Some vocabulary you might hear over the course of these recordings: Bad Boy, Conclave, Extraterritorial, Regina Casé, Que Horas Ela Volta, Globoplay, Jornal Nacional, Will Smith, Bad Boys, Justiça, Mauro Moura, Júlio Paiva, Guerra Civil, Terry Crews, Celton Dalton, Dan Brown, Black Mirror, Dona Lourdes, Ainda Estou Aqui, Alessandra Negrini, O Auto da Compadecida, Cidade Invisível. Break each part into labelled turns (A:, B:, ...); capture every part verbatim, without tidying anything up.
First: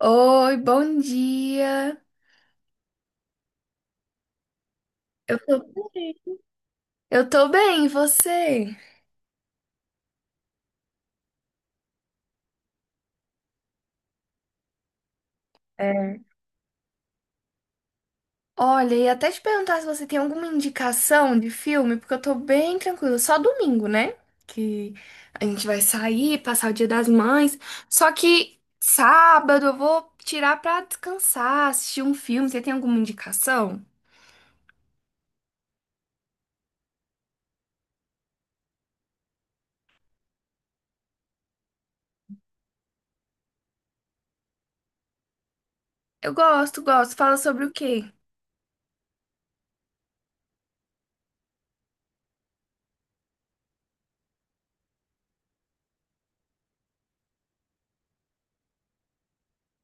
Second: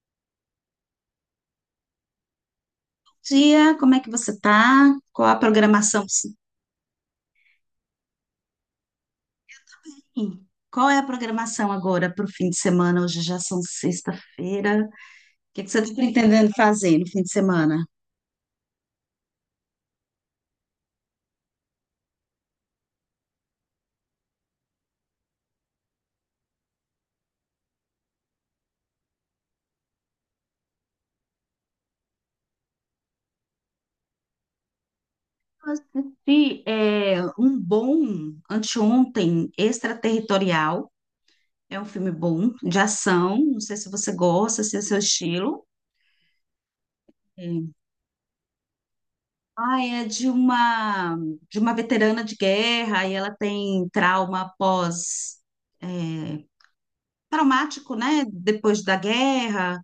A: Oi, bom dia.
B: Dia, como é que você tá? Qual a
A: Eu tô
B: programação?
A: bem.
B: Sim.
A: Eu tô bem, e você?
B: Qual é a programação agora para o fim de semana? Hoje já são sexta-feira. O que que você está
A: É.
B: pretendendo fazer no fim de semana?
A: Olha, e até te perguntar se você tem alguma indicação de filme, porque eu tô bem tranquila. Só domingo, né? Que a gente vai sair, passar o Dia das Mães. Só que sábado eu vou tirar pra descansar, assistir um filme. Você tem alguma indicação?
B: Eu assisti é, um bom anteontem, Extraterritorial. É um filme bom, de ação. Não sei se você gosta, se é seu estilo.
A: Eu gosto, gosto. Fala sobre o
B: É.
A: quê?
B: Ah, é de uma de uma veterana de guerra e ela tem trauma pós traumático, né? Depois da guerra,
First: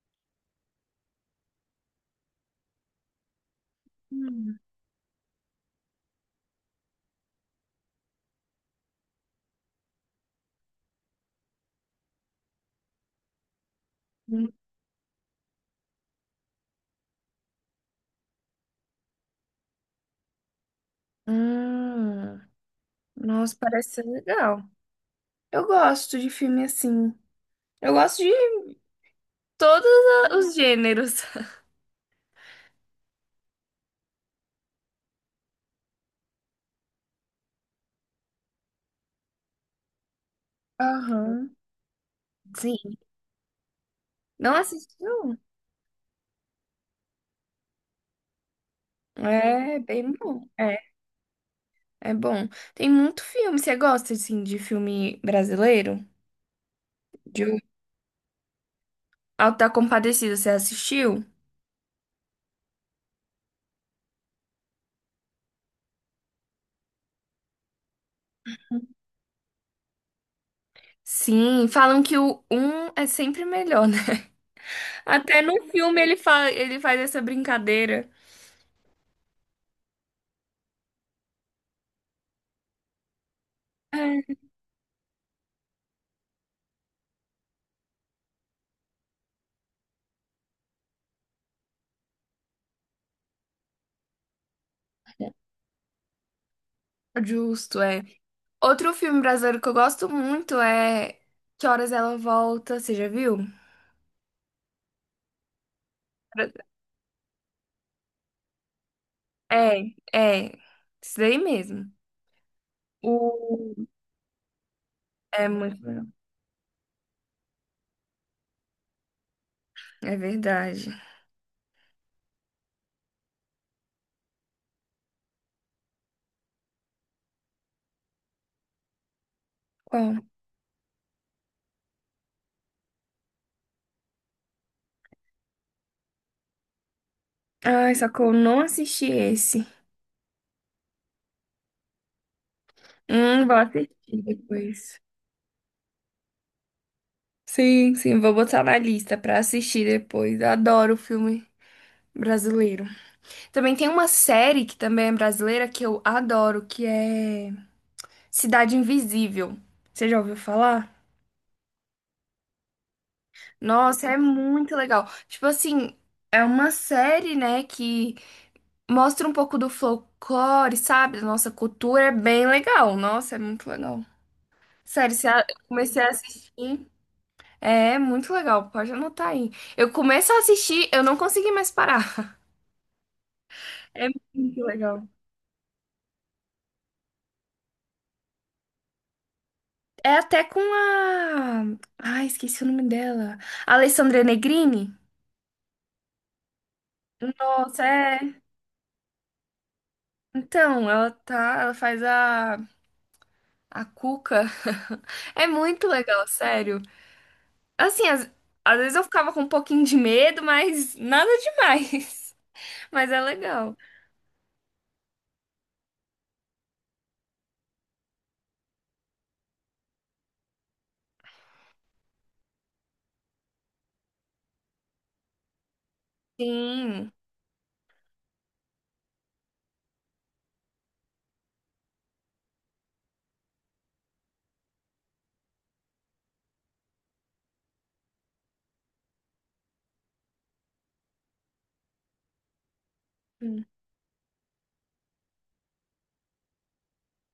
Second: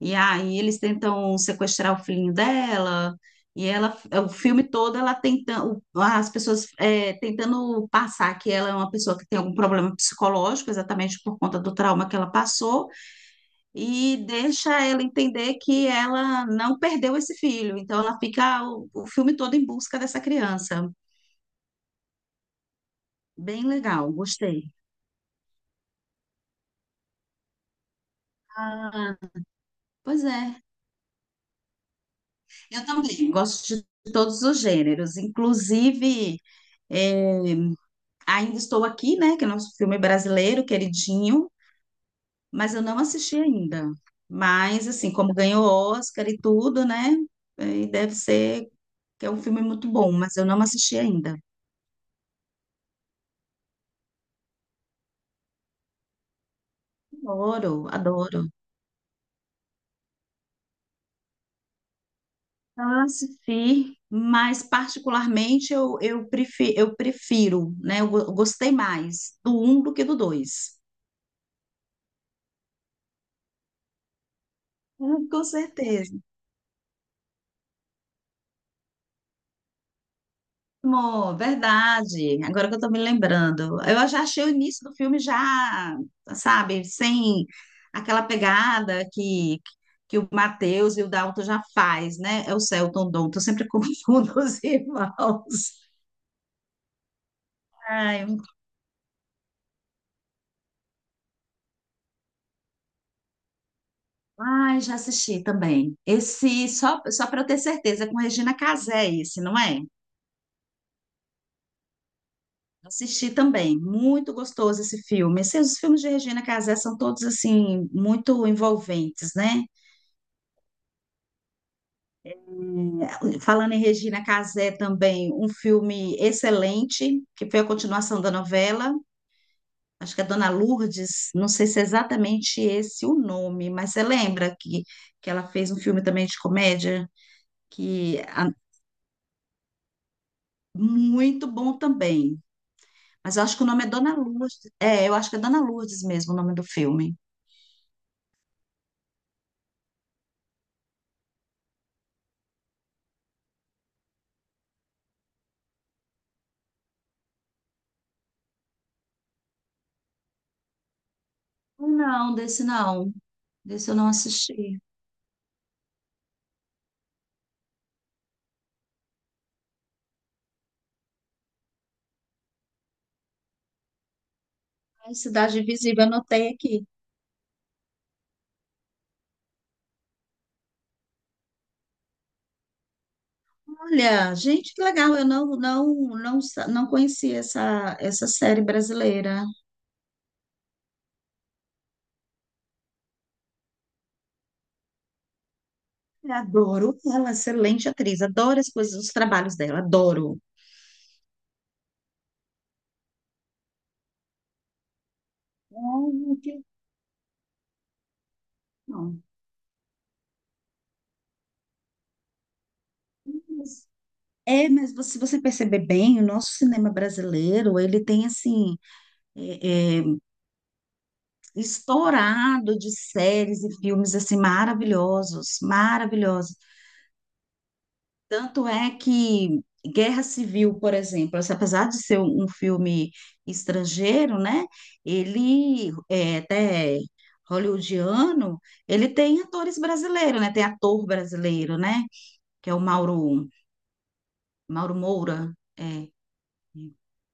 B: e aí eles tentam sequestrar o filhinho dela, e ela, é, o
A: Hum.
B: filme todo, ela tentando, as pessoas é, tentando passar que ela é uma pessoa que tem algum problema psicológico, exatamente por conta do trauma que ela passou, e deixa ela entender que ela não perdeu esse filho, então ela fica o, o filme todo em busca dessa criança.
A: Hum, nossa,
B: Bem
A: parece ser
B: legal,
A: legal.
B: gostei.
A: Eu gosto de filme assim. Eu gosto de
B: Ah,
A: todos
B: pois
A: a- os
B: é.
A: gêneros.
B: Eu também gosto de todos os gêneros, inclusive é, Ainda Estou Aqui, né? Que é nosso filme brasileiro, queridinho,
A: Aham.
B: mas eu
A: Sim.
B: não assisti ainda.
A: Não
B: Mas, assim, como
A: assistiu?
B: ganhou Oscar e tudo, né? é, E deve ser que é um filme
A: É
B: muito
A: bem
B: bom, mas eu
A: bom.
B: não
A: É,
B: assisti ainda.
A: é bom. Tem muito filme. Você gosta, assim, de filme brasileiro? De O
B: Adoro, adoro.
A: Auto da Compadecida, você assistiu?
B: Ah, assisti, mas particularmente eu, eu, prefiro, eu prefiro, né? Eu, go- eu gostei mais do um do que do dois.
A: Sim, falam que o um é sempre melhor, né?
B: Hum.
A: Até
B: Com
A: no filme ele,
B: certeza.
A: fa ele faz essa brincadeira.
B: Amor, verdade. Agora que eu tô me lembrando. Eu já
A: É,
B: achei o início do filme já, sabe, sem aquela pegada que, que o Matheus e o Dalton já faz, né? É o Celton Dalton, eu sempre confundo os irmãos.
A: justo, é.
B: Ai,
A: Outro filme brasileiro que eu gosto muito é Que Horas Ela Volta, você já viu?
B: ai, já assisti também. Esse, só, só para eu ter certeza, é com Regina Casé esse, não é?
A: É, é, isso daí mesmo.
B: Assisti também,
A: O...
B: muito gostoso esse filme.
A: É
B: Esses, os
A: muito
B: filmes
A: legal.
B: de Regina Casé são todos, assim, muito envolventes, né?
A: É verdade.
B: É, Falando em Regina Casé também, um filme excelente, que foi a continuação da novela, acho que
A: Qual?
B: é Dona Lourdes, não sei se é exatamente esse o nome, mas você lembra que, que ela fez um filme também de comédia,
A: Ai, só
B: que
A: que eu
B: ah,
A: não assisti esse.
B: muito bom também, mas eu
A: Hum,
B: acho
A: vou
B: que o nome é Dona
A: assistir
B: Lourdes,
A: depois.
B: é, eu acho que é Dona Lourdes mesmo o nome do filme.
A: Sim, sim, vou botar na lista pra assistir depois. Eu adoro filme brasileiro. Também tem uma série que também é brasileira que eu adoro, que é Cidade Invisível. Você já ouviu falar?
B: Não, desse não, desse eu
A: Nossa,
B: não
A: é muito
B: assisti.
A: legal. Tipo assim, é uma série, né, que mostra um pouco do folclore, sabe? Da nossa cultura, é bem legal. Nossa, é muito legal.
B: É
A: Sério, se a- eu
B: Cidade
A: comecei
B: Invisível,
A: a
B: anotei
A: assistir.
B: aqui.
A: É muito legal, pode anotar aí. Eu começo a assistir, eu não consegui mais parar. É
B: Olha,
A: muito
B: gente, que
A: legal.
B: legal, eu não não não sa- não conhecia essa essa série brasileira.
A: É até com a. Ai, esqueci o nome dela. Alessandra Negrini?
B: Eu adoro ela,
A: Nossa,
B: excelente atriz,
A: é.
B: adoro as coisas, os trabalhos dela, adoro.
A: Então, ela tá. Ela faz a. A Cuca. É muito legal,
B: Ai, que
A: sério. Assim, às, às vezes eu
B: legal.
A: ficava com um pouquinho de medo, mas nada demais. Mas é legal.
B: É, mas você- se você perceber bem, o nosso cinema brasileiro, ele tem, assim, é, é, estourado de séries e filmes, assim, maravilhosos, maravilhosos.
A: Sim,
B: Tanto é que Guerra Civil, por exemplo, assim, apesar de ser um um filme estrangeiro, né? Ele é até hollywoodiano, ele tem atores brasileiros, né? Tem ator brasileiro, né? Que é o Mauro, Mauro Moura. É.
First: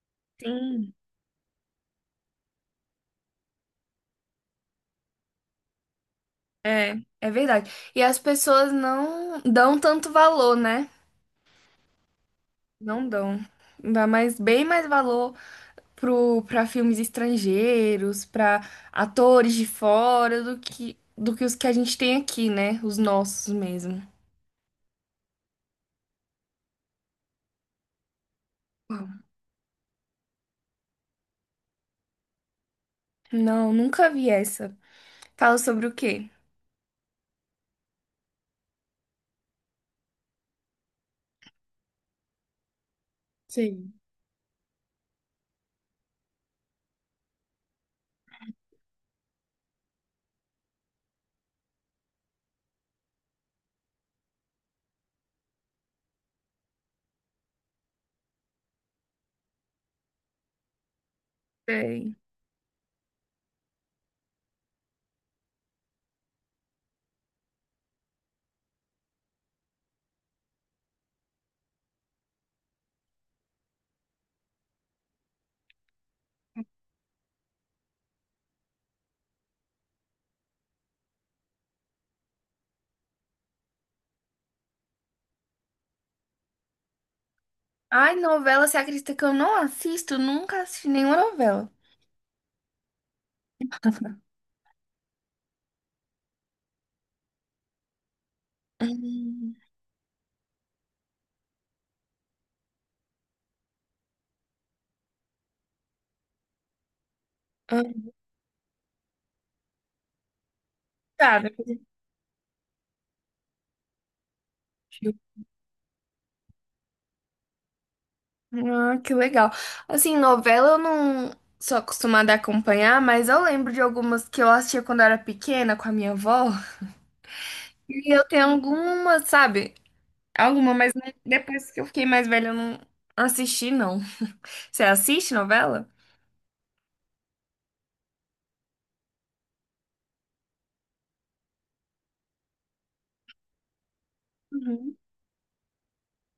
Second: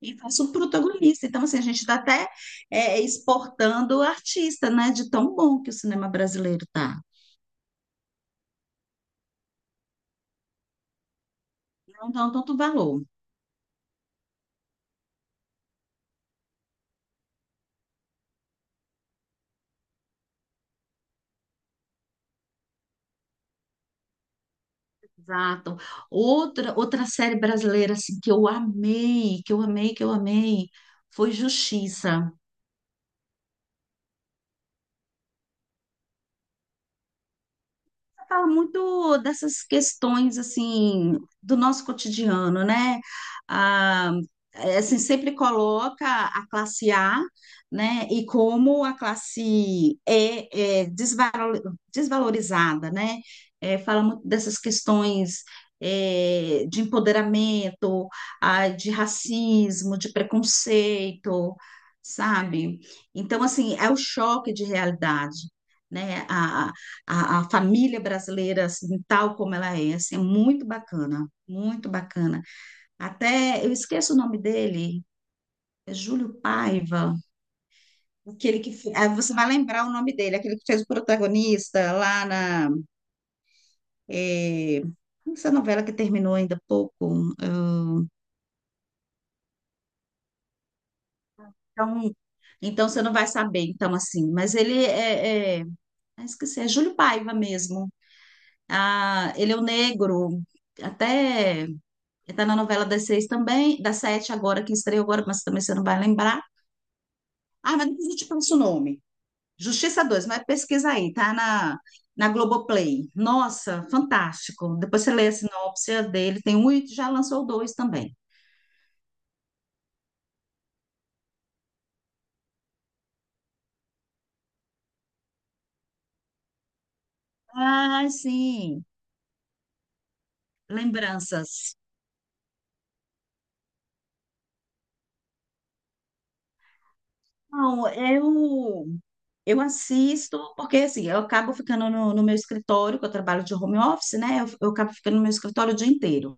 B: E faz o
A: sim.
B: protagonista. Então, assim, a gente está até é, exportando o artista, né? De tão bom que o cinema brasileiro
A: É,
B: tá.
A: é verdade. E as pessoas não dão tanto valor, né?
B: Não dá tanto valor.
A: Não dão. Dá mais, bem mais valor pro, pra filmes estrangeiros, pra atores de fora do que, do que os que a gente tem aqui, né? Os nossos mesmo.
B: Exato. Outra, outra série brasileira assim, que eu
A: Uau.
B: amei, que eu amei, que eu amei, foi Justiça.
A: Não, nunca vi essa. Fala sobre o quê?
B: Fala muito dessas questões assim do nosso cotidiano, né?
A: Sim.
B: Ah, é, assim, sempre coloca a classe A, né? E como a classe E é desvalorizada, né? É, fala muito dessas questões é, de empoderamento, ah, de racismo, de preconceito,
A: Sei.
B: sabe? Então, assim, é o choque de realidade, né? A, a, a família brasileira, assim, tal como ela é, assim, é muito bacana, muito bacana. Até, eu esqueço o nome dele, é Júlio Paiva, aquele que fe- ah, Você vai lembrar o nome dele, aquele que fez o protagonista lá na. É, essa novela que terminou ainda há pouco.
A: Ai, novela, você acredita que eu não assisto? Nunca assisti nenhuma novela.
B: Então, então você não vai saber, então, assim. Mas ele é, é, ah, esqueci, é Júlio Paiva mesmo. Ah, ele
A: Hum,
B: é o negro. Até está na novela das seis também, das sete agora, que estreou agora, mas também você não vai lembrar. Ah, mas
A: ah,
B: depois eu te passo o nome. Justiça dois, mas pesquisa aí, tá
A: tá, depois
B: na,
A: eu
B: na Globoplay. Nossa, fantástico. Depois você lê a
A: assisti.
B: sinopse dele, tem um e já lançou o dois também.
A: Ah, que legal. Assim, novela eu não sou acostumada a acompanhar, mas eu lembro de algumas que eu assistia quando eu era pequena com a minha avó.
B: Ah,
A: E eu tenho
B: sim.
A: algumas, sabe? Alguma, mas não- depois
B: Lembranças.
A: que eu fiquei mais velha, eu não assisti, não. Você assiste novela?
B: Não, eu, eu assisto, porque assim, eu acabo ficando no, no meu escritório, que eu trabalho de home office, né? Eu, eu acabo
A: Uhum.
B: ficando no meu escritório o dia inteiro.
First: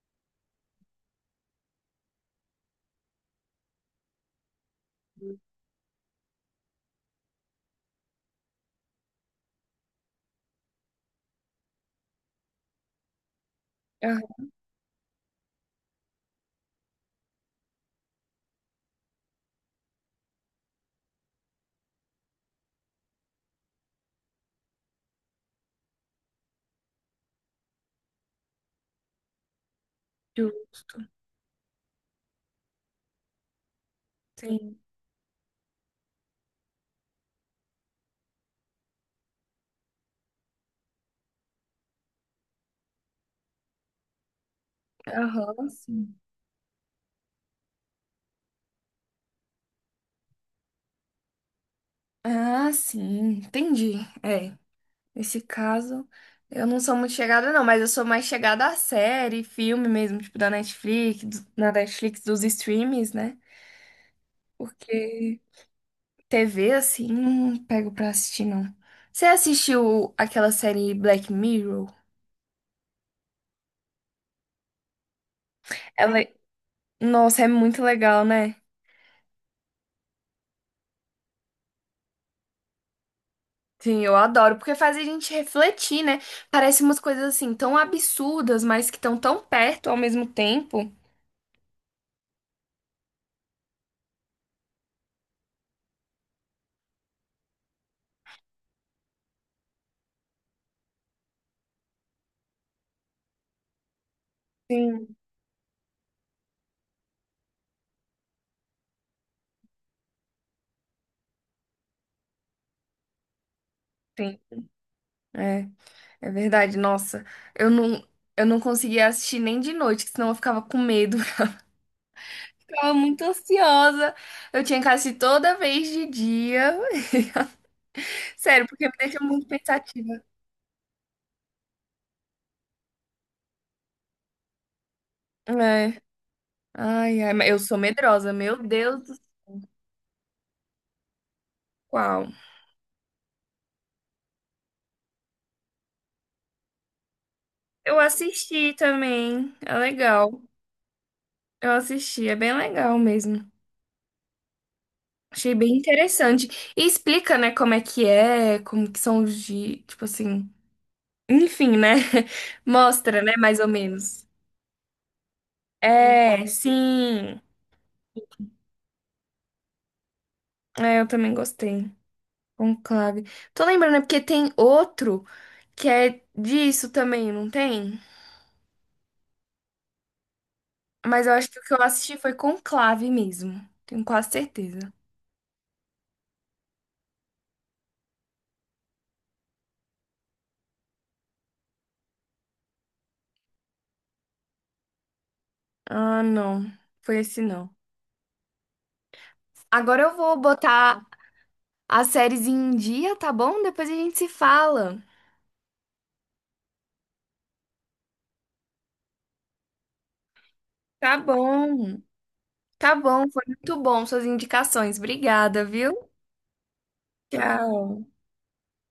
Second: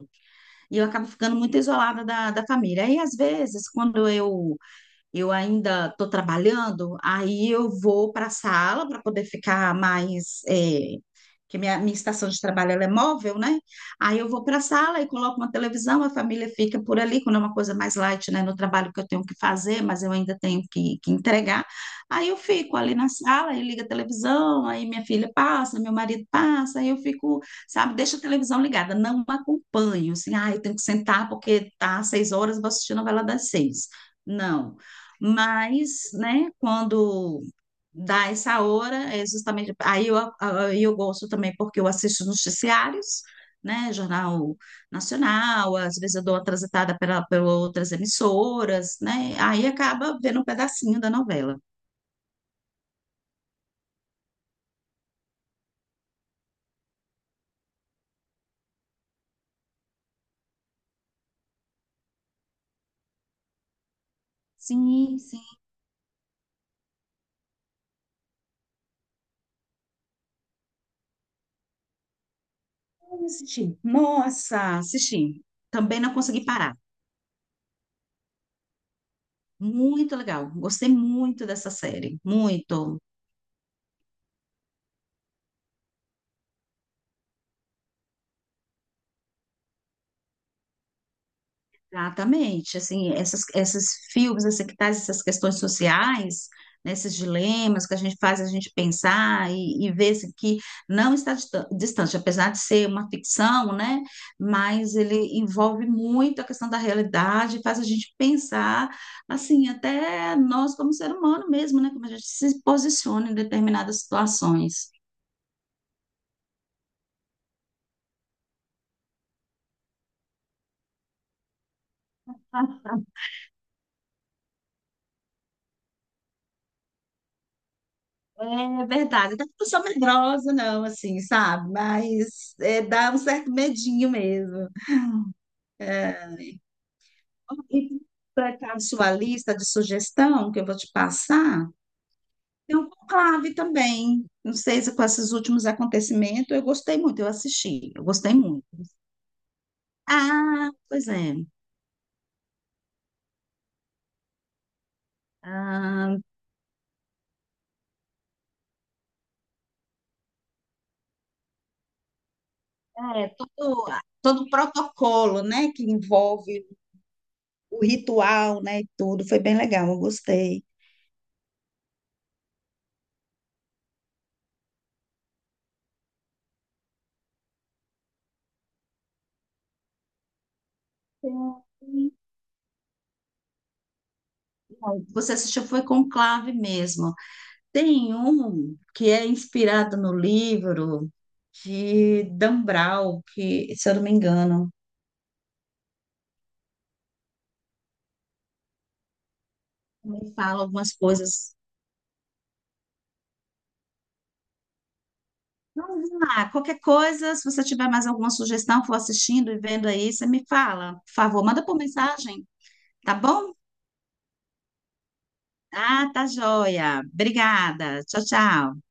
B: E eu acabo ficando muito isolada da, da família. Aí às vezes, quando eu eu ainda estou trabalhando, aí eu vou para a sala para poder ficar mais. É, que minha, minha estação de trabalho ela é móvel, né? Aí
A: Ah,
B: eu vou para a sala e coloco uma televisão, a família fica por ali, quando é uma coisa mais light, né? No trabalho que eu tenho que fazer, mas eu ainda tenho que, que entregar. Aí eu fico ali na sala e liga a televisão, aí minha filha passa, meu marido passa, aí eu fico, sabe, deixa a televisão ligada, não acompanho, assim, ah, eu tenho que
A: justo.
B: sentar porque tá às seis horas, vou assistir a novela das seis. Não,
A: Sim.
B: mas, né, quando dá essa hora, é justamente. Aí eu, aí eu gosto também porque eu assisto noticiários, né, Jornal
A: Aham,
B: Nacional, às
A: sim.
B: vezes eu dou uma transitada pela, por outras emissoras, né, aí acaba vendo um pedacinho da novela.
A: Ah, sim. Entendi. É. Nesse caso, eu não sou muito chegada, não, mas eu sou mais chegada à série, filme mesmo, tipo da Netflix, do- na Netflix dos streams, né?
B: Sim,
A: Porque
B: sim.
A: T V, assim, não pego pra assistir, não. Você assistiu aquela série Black Mirror?
B: Eu assisti. Nossa, assisti. Também não
A: Ela,
B: consegui parar.
A: nossa, é muito legal, né?
B: Muito legal. Gostei muito dessa série. Muito.
A: Sim, eu adoro, porque faz a gente refletir, né? Parece umas coisas assim tão absurdas, mas que estão tão perto ao mesmo tempo.
B: Exatamente, assim, essas, esses filmes, assim, que traz essas questões sociais, né, esses dilemas que a gente faz a gente pensar e, e ver assim, que não está distan- distante, apesar de ser uma ficção, né, mas
A: Sim,
B: ele envolve muito a questão da realidade, faz a gente pensar, assim, até nós como ser humano mesmo, né, como a gente se posiciona em determinadas
A: sim.
B: situações.
A: é É verdade, nossa. Eu não, eu não conseguia assistir nem de noite, que senão eu ficava com medo. Ficava muito ansiosa. Eu tinha que assistir toda vez de dia. Sério,
B: É
A: porque me deixa
B: verdade,
A: muito
B: eu não sou
A: pensativa.
B: medrosa, não, assim, sabe? Mas é, dá um certo medinho mesmo.
A: É.
B: É,
A: Ai, ai, mas eu sou
B: E
A: medrosa, meu
B: completar a
A: Deus
B: sua
A: do
B: lista de sugestão que eu vou te passar,
A: céu.
B: tem um conclave também. Não sei se com esses últimos acontecimentos, eu gostei muito, eu assisti,
A: Eu
B: eu gostei muito.
A: assisti também, é legal.
B: Ah, pois é.
A: Eu assisti, é bem legal mesmo. Achei bem
B: Ah,
A: interessante. E explica, né, como é que é, como que são os dias, tipo assim. Enfim, né? Mostra,
B: é
A: né, mais ou
B: todo,
A: menos.
B: todo o protocolo, né, que
A: É,
B: envolve
A: sim.
B: o ritual, né, e tudo, foi bem legal, eu gostei.
A: É, eu também gostei. Conclave. Tô lembrando, é porque tem outro que é disso também, não tem? Mas eu acho que o que eu
B: Sim.
A: assisti foi Conclave mesmo. Tenho quase certeza.
B: Você assistiu, foi conclave mesmo. Tem um que é inspirado no livro de Dan Brown, que, se eu não me engano,
A: Ah, não. Foi esse não. Agora eu
B: Me
A: vou
B: fala algumas
A: botar
B: coisas.
A: as séries em dia, tá bom? Depois a gente se fala.
B: Então, vamos lá, qualquer coisa, se você tiver mais alguma sugestão, for assistindo e vendo aí, você me fala. Por
A: Tá
B: favor, manda por
A: bom.
B: mensagem,
A: Tá
B: tá
A: bom. Foi
B: bom?
A: Muito bom suas indicações. Obrigada, viu?
B: Ah, tá joia. Obrigada.
A: Tchau.
B: Tchau, tchau.